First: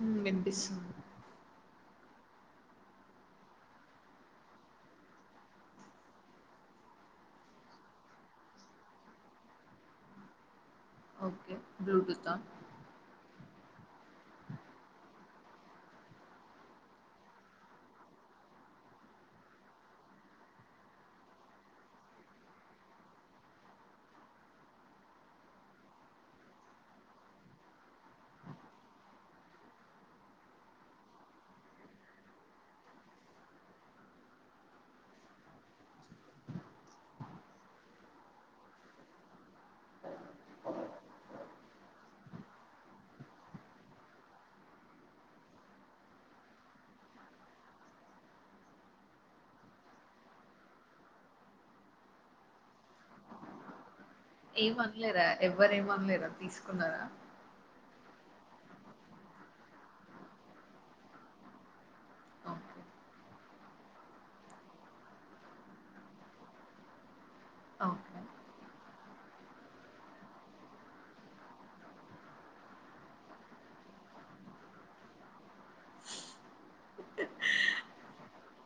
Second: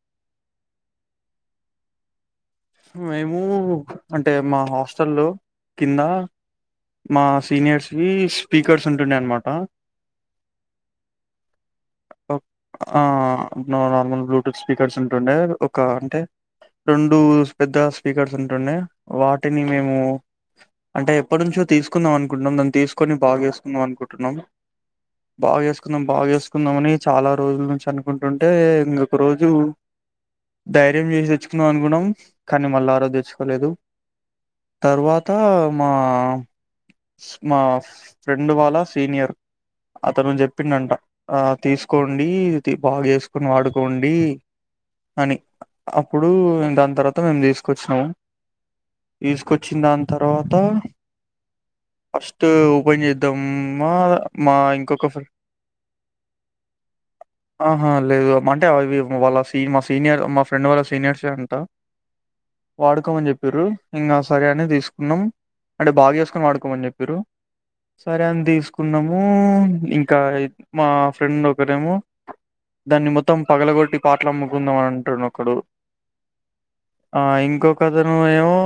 హ్మ్మ్ వినిపిస్తుంది మేము అంటే మా హాస్టల్ల్లో కింద మా సీనియర్స్కి స్పీకర్స్ ఉంటుండే అన్నమాట ఓకే బ్లూటూత్ ఆ ఆ నార్మల్ బ్లూటూత్ స్పీకర్స్ ఉంటుండే ఒక అంటే రెండు. పెద్ద స్పీకర్స్ ఉంటుండే వాటిని మేము అంటే ఎప్పటినుంచో తీసుకుందాం అనుకుంటున్నాం దాన్ తీసుకొని బాగ్జెసుకుందాం అనుకుంటున్నాం. బాగా చేసుకుందాం, బాగా చేసుకుందాం అని చాలా రోజుల్ నుంచి అనుకుంటుంటే ఇంగోక రోజు. ధైర్యం చేసి తెచ్చుకుందం అనుకున్నాం కానీ మల్ల ఆరోజు దెచ్చుకోలేదు. తర్వాత మా మా ఫ్రెండ్ వాళ్ళ సీనియర్ అతను చెప్పిండంట ఆ తీసుకోండి తి బాగా చేసుకొని వాడుకోండి. అని అప్పుడు దాని తర్వా త మేం తీసుకొచ్చినం తీసుకొచ్చిన దాని తర్వాత. ఫస్టు ఓపెన్ చేద్దామ్మ ఏమ్నలేరా ఎవ్వరు ఏమన్లేదా తీసుకున్నారా హా లేదు మంటే అవి వాళ్ళ సీ మా సీనియర్ మా ఫ్రెండ్ వాళ్ళ సీనియర్స్టె అంట. ఓకే. వాడుకోమని చెప్పిర్రు ఇంగా సరే అని తీసుకున్నాం అంటే బాగ్ చేసుకొని వాడుకోమని చెప్పిర్రు ఓకే. సరే అని తీసుకున్నాము ఇంకా మా ఫ్రెండ్ ఒకరేమో. దాన్ని మొత్తం పగలగొట్టి పాట్లు అమ్ముకుందామని అంటుండోక్కడు. ఆ ఇంకొక అతను ఏమో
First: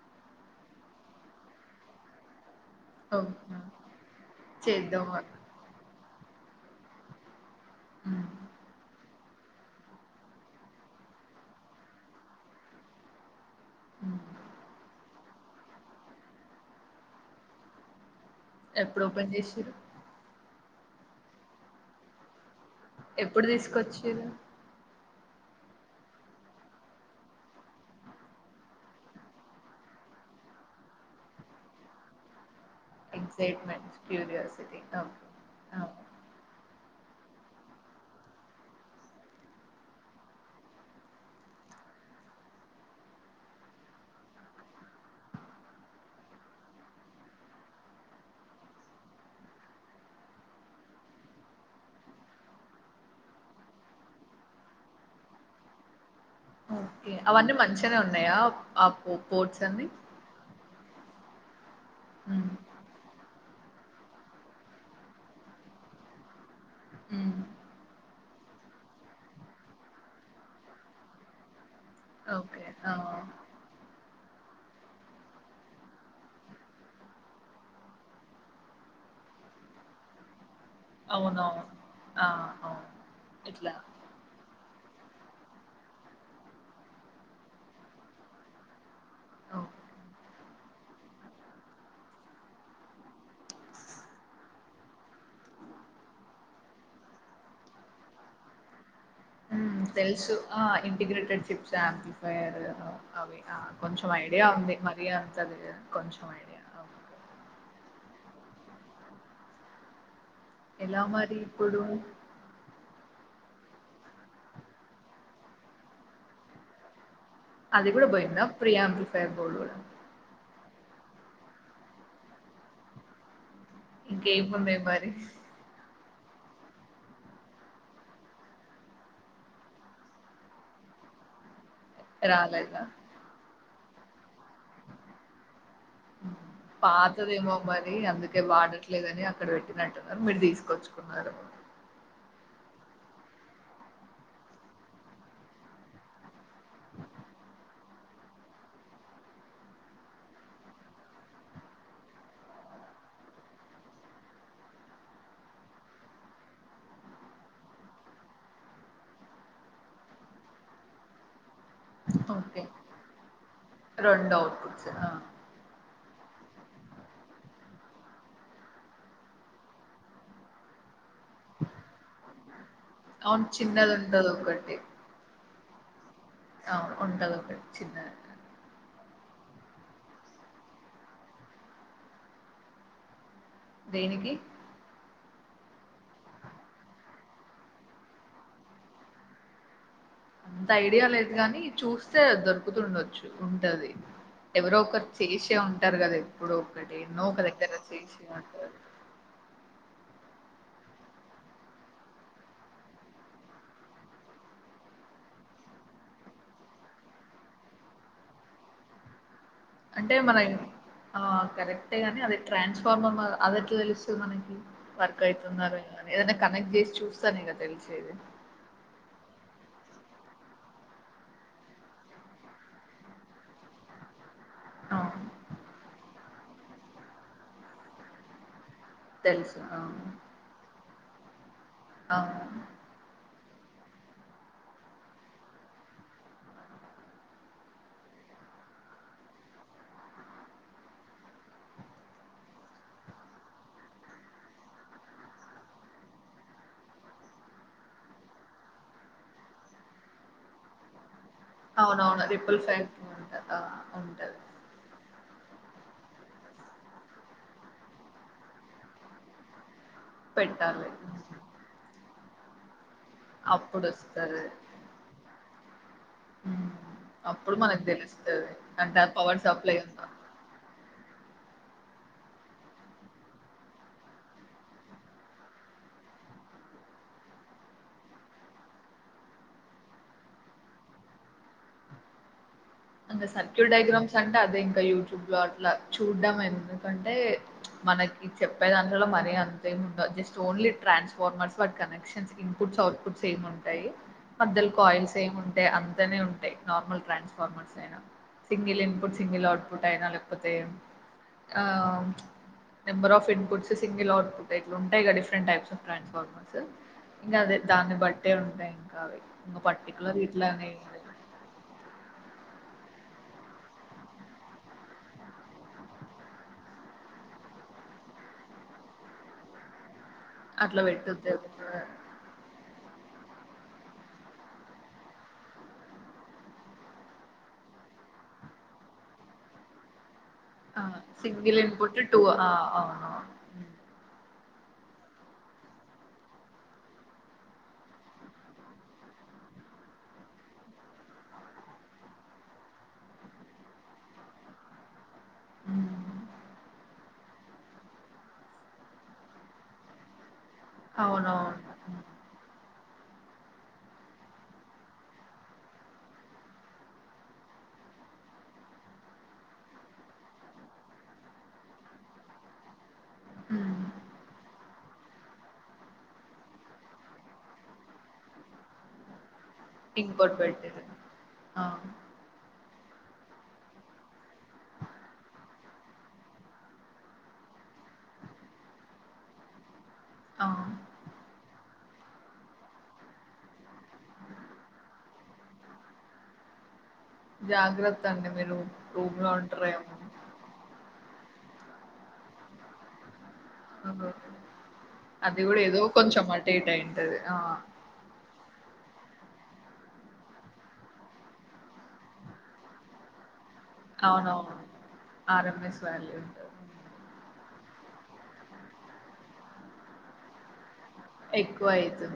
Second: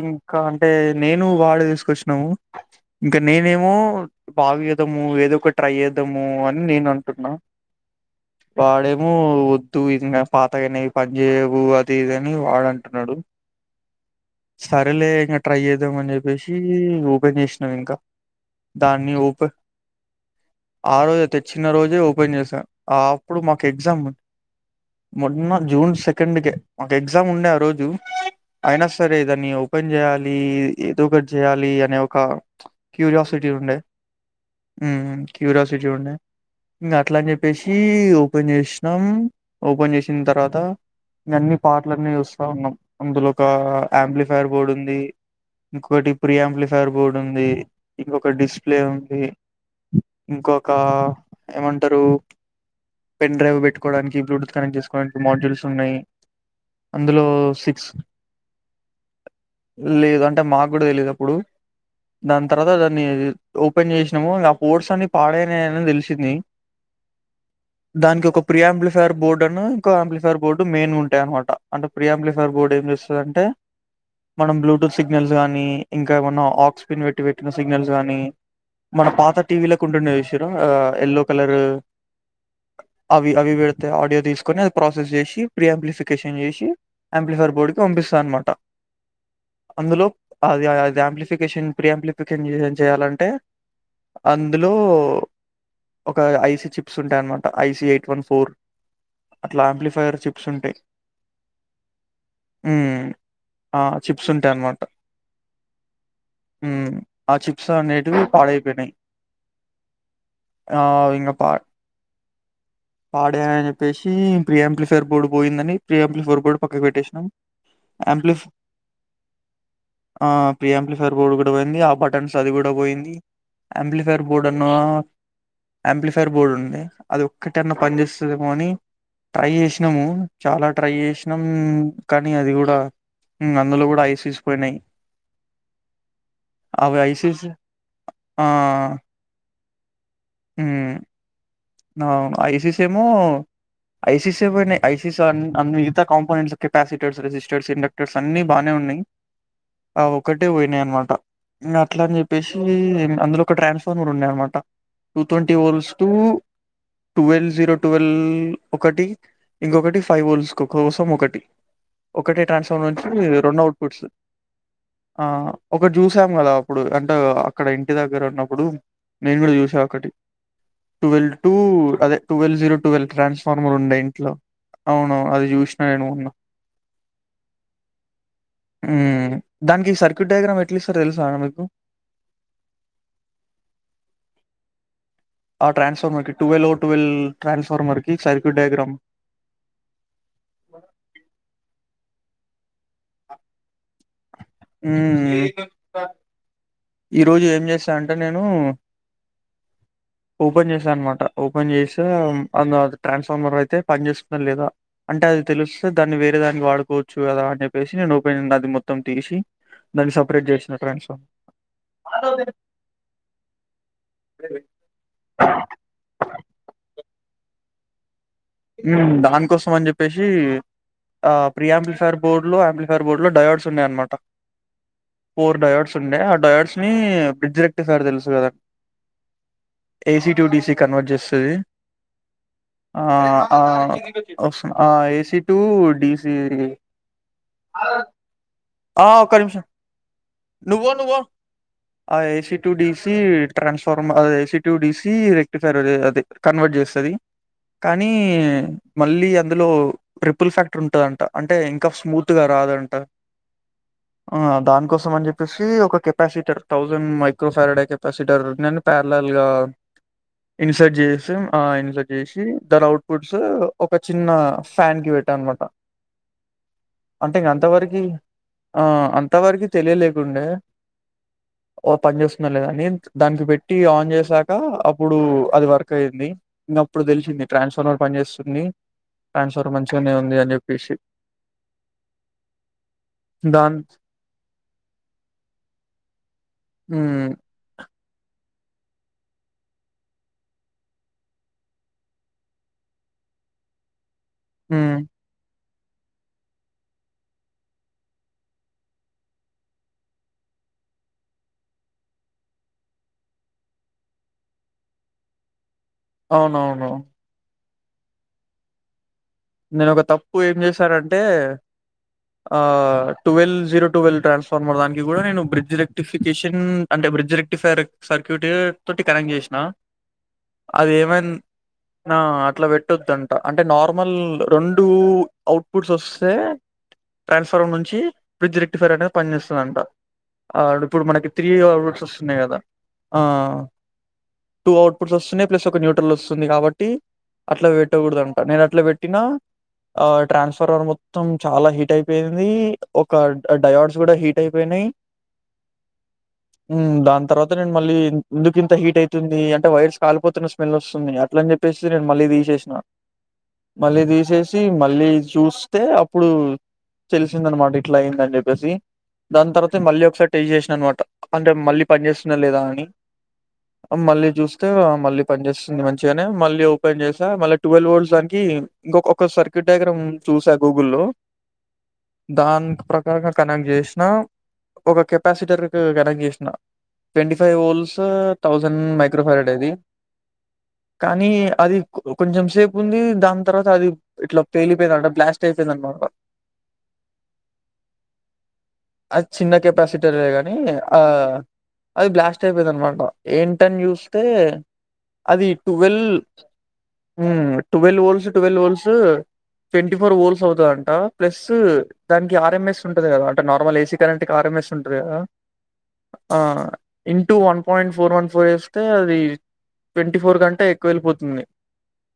ఇంకా అంటే నేను వాడు తీసుకొచ్చినాము ఉ ఇంకా ఓకే. నేనేమో బాగు చేద్దాము చేద్దామా? ఏదో ఒక ట్రై జె ద్దము అని నేన్నంటున్నా హ్మ్. వాడేమో వద్దు ఇదింగా పాతగాయినై పని జేయ్యవు ది ఇదని వాడంటున్నాడు హ్మ్. సరేలే ఇంగా ట్రై చేద్దాం అని చెప్పేసి ఓపెన్ చేసినాం ఇంకా. ఎప్పుడు ఓపెన్ చేసిర్రు ఆ రోజే తెచ్చిన రోజే ఓపెన్ చేశా, ఆప్పుడు ఎప్పుడు మాకు ఎగ్జామ్ ఉ. తీసుకొచ్చిర్రు? మొన్న జూన్ సెకండ్ కే మాకు ఎగ్జామ్ ఉండే ఆ రోజు అయినా సరే దాన్ని ఓపెన్ జేయాలి ఏదో ఒకటి చేయాలి. అనే ఒక క్యూరియాసిటీ ఉండే ఎక్సైట్‌మెంట్, క్యూరియాసిటీ. ఓకే. ఆ! క్యూరియాసిటీ ఉండే ఇ అట్లా అని చెప్పేసి ఓపెన్ చేసినాం ఓపెన్ చేసిన తర్వాత అన్ని పార్ట్లన్నీ చూస్తా ఉన్నాం అందులో ఒక ఆంప్లిఫైర్ బోర్డ్ ఉంది ఇంకోటి ప్రియాంప్లిఫైర్ బోర్డ్ ఉంది ఇంకొక డిస్ప్లే ఉంది ఇంకొక ఏమంటారు పెన్డ్రైవ్ పెట్టుకోవడానికి బ్లూటూత్ కనెక్ట్ చేసుకోవడానికి మాడ్యూల్స్ ఉన్నాయి ఓకే. అందులో అవన్నీ సిక్స్ మంచిగానే ఉన్నాయా? ఆ పో పోర్ట్స్ అన్నీ? లేదు అంటే మాక్ కూడా తెలియదు అప్పుడు దాని హ్మ్. తర్వాత దాన్ని ఓపెన్ చేసినాము ఇంగ కోర్స్ అన్ని పాడేనాయని తెలిసింది మ్మ్ దానికి ఒక ప్రీయాంప్లిఫైయర్ బోర్డు అను ఇంకో అంప్లిఫైర్ బోర్డు మెయిన్ ఉంటాయి అనమాట అంటే ప్రియాం ప్లిఫర్ ఓకే. బోర్డు ఏం ఆ! చేస్తుంది అంటే మనం బ్లూటూత్ సిగ్నల్స్ కానీ ఇంకా ఏమనా ఆక్స్పిన్ పెట్టి పెట్టిన సిగ్నల్స్ గానీ మన పాత టీవీలోలకు ఉంటుండే చూసి ఎల్లో కలర్ అవునవును. ఆ! అవును. అవి అవి ఇట్లా పెడితే ఆడియో తీసుకు ని అది ప్రాసెస్ చేసి ప్రీ అంప్లిఫికేషన్ చేసి ఆంప్లిఫైర్ బోర్డు కి పంపిస్తా అనమాట ఓకే. అందులో అది అది ఆంప్లిఫికేషన్ ప్రీయాంప్లిఫికేషన్న్ చేయాలంటే అందులో ఒక ఐసీ చిప్స్ ఉంటాయన్నమాట ఐస ఎయిట్ వన్ ఫోర్ అట్లా ఆంప్లిఫైయర్ చిప్స్ ఉంటాయి. ఉనేటెడ్ చిప్స్ ఆంపి ఫయర్ హ్మ్. అవి ఆ! కొంచెం చిప్స్ ఐడియా ఉంది ఉంటాయన్నమాట. మరి అంతది కొంచెం అడియా ఆ చిప్స్ అన్నీ పాడై పోనే ఎలా మరి ఇప్పుడు పాడే అని చెప్పేసి ప్రియాంప్లి ఫోర్ బోర్డు పోయిందని ప్రియాంప్లి ఫోర్ బోర్డు పక్కకు పెట్టేసినాం అది కూడా పోయింద యాంప్లిఫ్ ప్రియాంప్లి బోర్డు కూడా ప్రియాంప్లిఫైర్ బోర్డ్ గూడా పోయింది ఆ బటన్స్ అది గూడా పోయింది. అప్లిఫైర్ బోర్డ్ అన్నా ఇంకేమున్నాయి మరి? అప్లి ఫైర్ బోర్డ్ ఉంది అది ఒక్కటనా పని చేేస్తదేమో అని ట్రై చేసినాము చాలా ట్రై చేసినాం కానీ అది గూడా రాలేదా? మ్ అందులో గూడా ఐససిపోయినాయి పాతదేమో మరి అందుకే ఆ వాడట్లేదని అక్కడ పెట్టినట్టు అది మీరు ఉమ్, తీసుకొచ్చుకున్నారు అవును ఐసీస ఏమో ఐసిస పోయినాయి ఐసమిగతా కాంపెంట్స్ కెపాసిటర్స్ రజస్టర్స్ ఇండక్టర్స్ అన్ని బాగానే ఉన్నాయి ఆ ఒకటే పోయినాయి అనమాట మ్ అట్లా అని చెప్పేసి అందులో ఒక ట్రాన్స్ఫార్మర్ ఉండే అనమాట two twenty volts టటు twelve zero twelve ఒకటి ఇంకొకటి ఫైవ్ ఓల్స్ కోసం ఒకటి ఒకటే ఓకే. ట్రాన్స్ఫార్మర్ నుంచి రెండు అవుట్పుట్స్ ఆ ఒకటి జూస అలా అప్పుడు అంటే అక్కడ ఇంటి దగ్గర ఉన్నప్పుడు నేను గూడా చూసా ఒక్కటి టువెల్ టూ అదే టువెల్ జీరో టువెల్వ్ అవును. ట్రాన్స్ఫార్మర్ ఉండే ఇంట్లో చిన్నదుంటదొకటి. అవును అది చూసినా నేను మొన్నా అవు ఉంటది ఒక చిన్నది ఉమ్ దానికి సర్క్యూట్ డయాగ్రామ్ ఎట్లు ఇస్తోరో తెలుసా మీకు దేనికి ఆ ట్రాన్స్ఫార్మర్ కి టువెల్వ్ ఓ టువెల్ ట్రాన్స్ఫార్మర్ కి సర్క్యూట్ డయాగ్రామ్ అంత ఐడియా లేదు గాని చూస్తే దొరుకుతుండొచ్చు ఉంటది. ఎవరో ఒకరు చేసే ఉమ్ ఉంటారు గదా ఇప్పుడో ఒకటి ఈ ఎన్నో ఒక రోజు ఏం దగ్గర చేస్తా అంటే చేసే నేను ఉంటారు ఓపెన్ చేసా అనమాట ఓపెన్ చేస్తే అందు ట్రాన్స్ఫార్మర్ అయితే పని చేస్తుందా లేదా అంటే అది తెలుస్తే దాన్ని వేరే దానికి వాడుకోవచ్చు గదా అని చెప్పేసి నేను ఓపె అది మొత్తం తీసి దాన్ని సపరేట్ చేసిన ట్రాండ్స్ ఫా అ ని అదే ట్రాన్స్ఫార్మర్ అది ఎట్లా తెలుస్తది మనకి వర్క్ అయితున్నదా లేదా ఏదైనా కనెక్ట్ చేసి చు చూస్తానెగా తెలిసేది మ్ దానికోసం అని చెప్పేసి ఆ ప్రీ ఆంప్లిఫైర్ బోర్డు లో ఆంప్లిఫైర్ బోర్డులు డవర్డ్స్ ఉన్నాయ అనమాట ఆ ఫోర్ డయాడ్స్ ఉండే ఆ డయాడ్స్ ని బ్రిడ్జ్ రెక్టి ఫారు తెలుసు కదా తెలుసు అ ఏసీ టు డిసి కన్వర్ట్ చేస్తది అవును ఆ ఆ వస్తున్ A C to D C ఆ ఒక్క నిమిషం నువో నువో ఆ A C to D C transformer A C to D C rectifier అది అదే కన్వర్ట్ చేస్తది కానీ మళ్ళీ అందులో ట్రిపుల్ ఫ్యాక్టర్ ఉంటదంట అంటే ఇంకా అవునవును స్మూత్గా రిపుల్ ఫ్యాక్ట్ రాదంటా ఉంట ఆ ఆ ఉంటది దానికోసం అని జెప్ ఒక capacitor thousand micro farad capacitor నేన్ పేర్లల్ గా పెట్టాలి ఇన్సర్ట్ చేసా ఆ ఇన్సర్ట్ చేసి దర్ అవుట్ ఫుడ్స్ అప్పుడు ఒక చిన్న వస్తది ఫ్యాన్ కి పెట్టా అన్మాట హ్మ్. అంటే ఇంగ అప్పుడు మనకు అంతవరకి తెలుస్తది ఆ అంటే పవర్ అంతవరకి సప్లై ఉందా తెలియలేకుండే ఓ పని చేస్తుందా లేదాని దానికి పెట్టి ఆన్ చేసాక అప్పుడు అది వర్క్ అయింది ఇంకప్పుడు తెలిసింది ట్రాన్స్ పని చేస్తుంది ట్రాన్స్ఫర్ మంచిగనే ఉంది అని జెప్పేషి అంగ సర్క్యూట్ డయాగ్రామ్స్ అంటే అదే ఇంక యూట్యూబ్ లో అట్ల చూడ్డమే ఎందుకంటే హ్మ్. మన ఇది చెప్పే దాంట్లో మరీ అంతేం ఉంటదు జస్ట్ ఓలీ ట్రాన్స్ఫార్మర్స్ వాటి కనెక్షన్స్ ఇన్పుట్స్ అవుట్పుట్స్ సేమ్ ఉంటాయి మధ్యలు హ్మ్. కాయిల్స్ ఏముంటాయ్ అంతనే ఉంటాయి normal transformer single input single output అయినా లేకపోతే ఆ number of inputs single output ఇట్లుంటయిగా డిఫరెంట్ టైప్స్ ట్రాన్స్ఫార్మర్స్ అవునవును. ఇంగదే దాన్ని బట్టే ఉంటాయి ఇంకా అవి ఇంకా నేనొక పర్టికులర్ తప్పు ఏం ఇట్లానే చేశారంటే ఆ టువల్ జీరో టువెల్ ట్రాన్స్ఫార్మర్ దానికి గూడా నేను బ్రిడ్జ్ రెక్టిఫికేషన్ అంటే బ్రిడ్జ్ ఫైర్ సర్క్యూట్ తోటి కనెక్ట్ జేషిన అట్లా అది ఏమన్ పెట్టొద్దు నా అట్ల పెట్టొద్దంట అంటే నార్మల్ రొండు అవుట్పుట్స్ వస్తే ట్రాన్స్ఫార్మ్ నుంచి బ్రిడ్జ్ రెక్టిఫైర్ అనేది పనిచేస్తుందంట ఆ ఇప్పుడు మనకి three single input outputs two వస్తున్నాయి ఆ గదా అవును ఆ టూ అవుట్పుుట్ వస్తున్నాయి ప్లస్ ఒక న్యూట్రల్ వస్తుంది కాబట్టి అట్ల బెట్టకూడదంట, నేనట్ల బెట్ టినా ఆ ట్రాన్స్ఫార్మర్ మొత్తం చాలా హీట్ అయిపొయింది ఒక డయాడ్స్ కూడా హీట్ అయిపొయినాయి హ్మ్. ఉమ్ దాని తర్వాత్ మళ్ళీ ఎందుకింత హీట్ అయితుంది అంటే వైర్స్ కాలిపోతున్న స్మెల్ వస్తుంది అట్లని అవునవును జెప్పేసి నేను మళ్ళీ దీషేష్న మళ్ళీ దీషేషి మళ్ళీ చూస్తే అప్పుడు తెలిసిందనమాట ఇట్లా అయ్యిందని చెప్పేసి దాన్ తర్వాతే మళ్ళీ ఒకసారి టెస్ జేష్న అనమాట అంటే మళ్ళీ పని చేస్తుందా లేదా అని హ్మ్ అ మల్లి జూస్తే మళ్ళీ పని చేేస్తుంది మంచిగానే మళ్ళీ ఓపెన్ జేసా మళ్ళీ టువల్ వోల్ట్స్ దాని కి ఇంకొ కొక సర్క్యూట్ డయాగ్రమ్ ఇంకోటి చూసా పెట్టిర్రు గూగుల్ లో ఆ దాన్ ప్రకారంగా కనెక్ట్ జేష్న ఒక కెపాసిటర్ కు గనెక్ట్ జేష్న twenty five volts thousand microfarad అది ఆ కానీ అది కొంచెం సేపుంది దాని తర్వాత అది ఇట్లా పేలిపోయిందట బ్లాస్ట్ అయిపోయిందనమాట జాగ్రత్త అండి మీరు రూమ్ అది లో చిన్న ఒంటర్ ఏమో కెపాసిటరే గాని ఆ అది బ్లాస్ట్ అయిపోయింది అన్మాట ఏంటని హ్మ్. జూస్తే అది కూడా ఏదో టువెల్ కొంచెం అటు ఇటు అయింటది ఆ మ్మ్ twelve volt twelve volts twenty four volts అవుతుదంట ప్లస్ దానికి ఆర్ఎంఎస్ ఉంటది కదా నార్మల్ ఏసీ కరెంట్ కి అవునవును ఆర్ఎంఎస్ ఉంటది కదా ఆర్ఎంఎస్ వాల్యూ ఆ ఉంటది into one point four one four వేస్తే అది ట్వంటీ ఫోర్ కంటే ఎక్కువెళ్ళిపోతుంది. ఎక్కువయితది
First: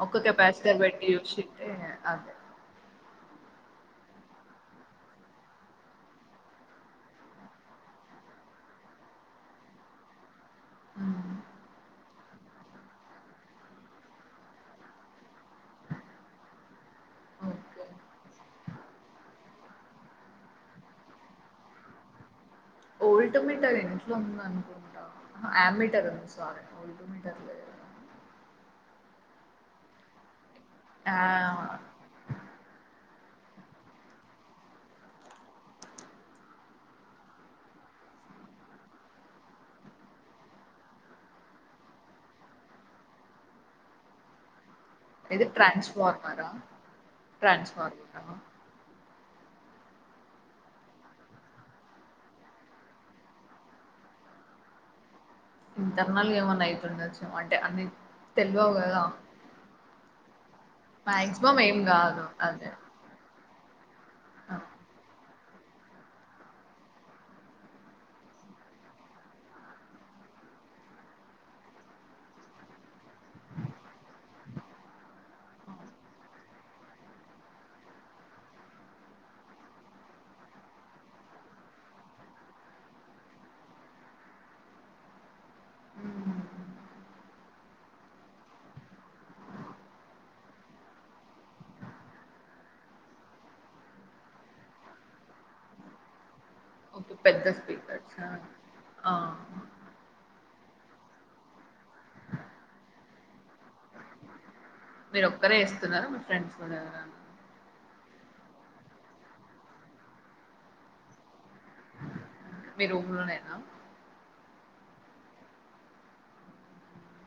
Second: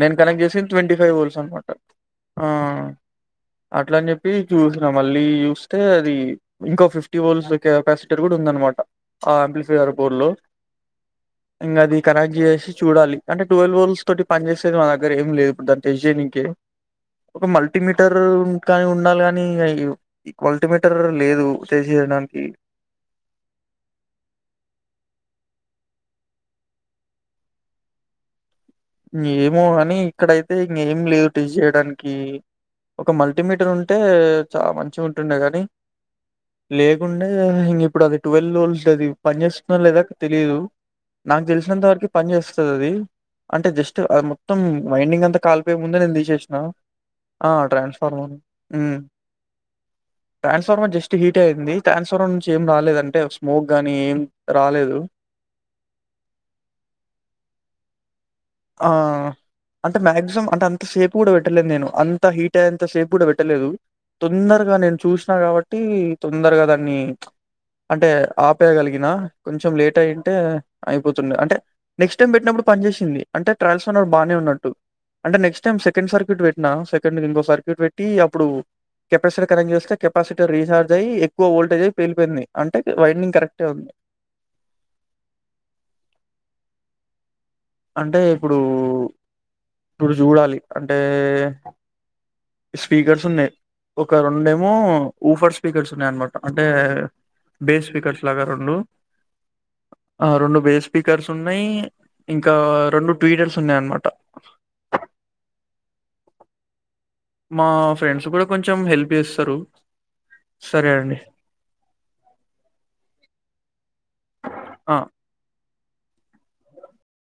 నేను కనెక్ట్ చేసింది ట్వంటీ ఫైవ్ హోల్స్ అనమాట అదే ఆ అట్లా అని చెప్పి చూసిన మళ్ళీ చూస్తే అది ఇంకో ఫిఫ్టీ బోల్స్ కెపాసిటీర్ కూడా ఉంద మాట ఆ అంపిల్ ఫైర్ పూర్లు హ్మ్ ఇంగది కనెక్ట్ చేసి చూడాలి అంటే ట్వెల్ వోల్స్ తోటి పని చేసేది మా దగ్గర ఏం లేదు ఇప్పుడు దాని టెస్ట్ చెయ్యనీకి ఒక ఓకే మల్టీమీటర్ కానీ ఉండాలి కాని మల్టీమీటర్ లేదు తెసి దానికి ఓల్ట్ మీటర్ ఇంట్లో ఉంది అనుకుంటా ఆమీటర్ సారీ ఓల్ట్ మీటర్లు ఏమో అని ఇక్కడైతే ఇంగా ఏం లేవు టెస్ట్ ఆ చేయడానికి ఒక మల్టీమీటర్ ఉంటే చాలా మంచిగుంటుండే గాని లేకుండే ఇంక ఇప్పుడు అది ట్వెల్వ్ లోల్స్ అది పని చేస్తుందో లేదో తెలీదు నాకు తెలిసినంత వరకు పని చేస్తుంది అది అంటే జస్ట్ అది మొత్తం మైండింగ్ అంతా ఇది కాలిపోయే ముందే నేను ట్రాన్స్ఫార్మరా తీసేసిన ఆ ట్రాన్స్ఫార్మరా ట్రాన్స్ఫార్మర్ ఉ [inaudible] ట్రాన్స్ఫార్మర్ జస్ట్ హీట్ అయింది ట్రాన్స్ఫార్మర్ నుంచి ఏం రాలేదంటే స్మోక్ గానీ ఏం రాలేదు జనరల్గా ఏమన్నా ఐతుండొచ్చు అంటే అన్ని తెల్వవు ఆ కదా అంటే మ్యాక్సిమం అంటే అంత సేపు కూడా మాక్సిమం పెట్టలేదు ఏం నేను అంత కాదు హీట్ అదే అయేంత సేపు కూడా పెట్ పెట్టలేదు ఆ. తొందరగా నేను చూసినా కాబట్టి తొందరగా దాన్ని అంటే ఆపేయగలిగిన కొంచెం లేట్ అయింటే అయిపోతుండ అంటే నెక్స్ట్ టైం పెట్టినప్పుడు పని చేేసింది అంటే ట్రయల్స్ అని బాగానే ఉన్నట్టు అంటే నెక్స్ట్ టైం సెకండ్ సర్క్యూట్ పెట్టినా సెకండ్ ఇంకో సర్క్యూట్ పెట్టి అప్పుడు కెపాసిటర్ కనెక్ట్ చేస్తే కెపాసిటీ రీచార్జ్ అయ్యి ఎక్కువ ఓల్టేజ్ అయి పేలిపోయింది అంటే వైండింగ్ కరెక్టే ఉంది మ్మ్ [unintelligible] అంటే ఇప్పుడు ఇప్పుడు చూడాలి అంటే స్పీకర్స్ ఉన్నాయి ఒక రెండేమో ఊఫర్ స్పీకర్స్ ఉన్నాయ అనమాటే అంటే ఓకే పెద్ద బేస్ స్పీకర్స్ పకర్స్ లాగా రెండు ఆ ఆ రెండు బేస్ స్పీకర్స్ ఉన్నాయి ఇంకా రెండు ట్వీటర్స్ ఉన్నాయి అన్నమాట మీరు ఒక్కరే ఇస్తున్నార మీ ఫ్రెండ్స్ కూడా ఎ మా ఫ్రెండ్స్ కూడా కొంచెం హెల్ప్ చేస్తారు సరే అండి మీ రూమ్లోనేనా ఆ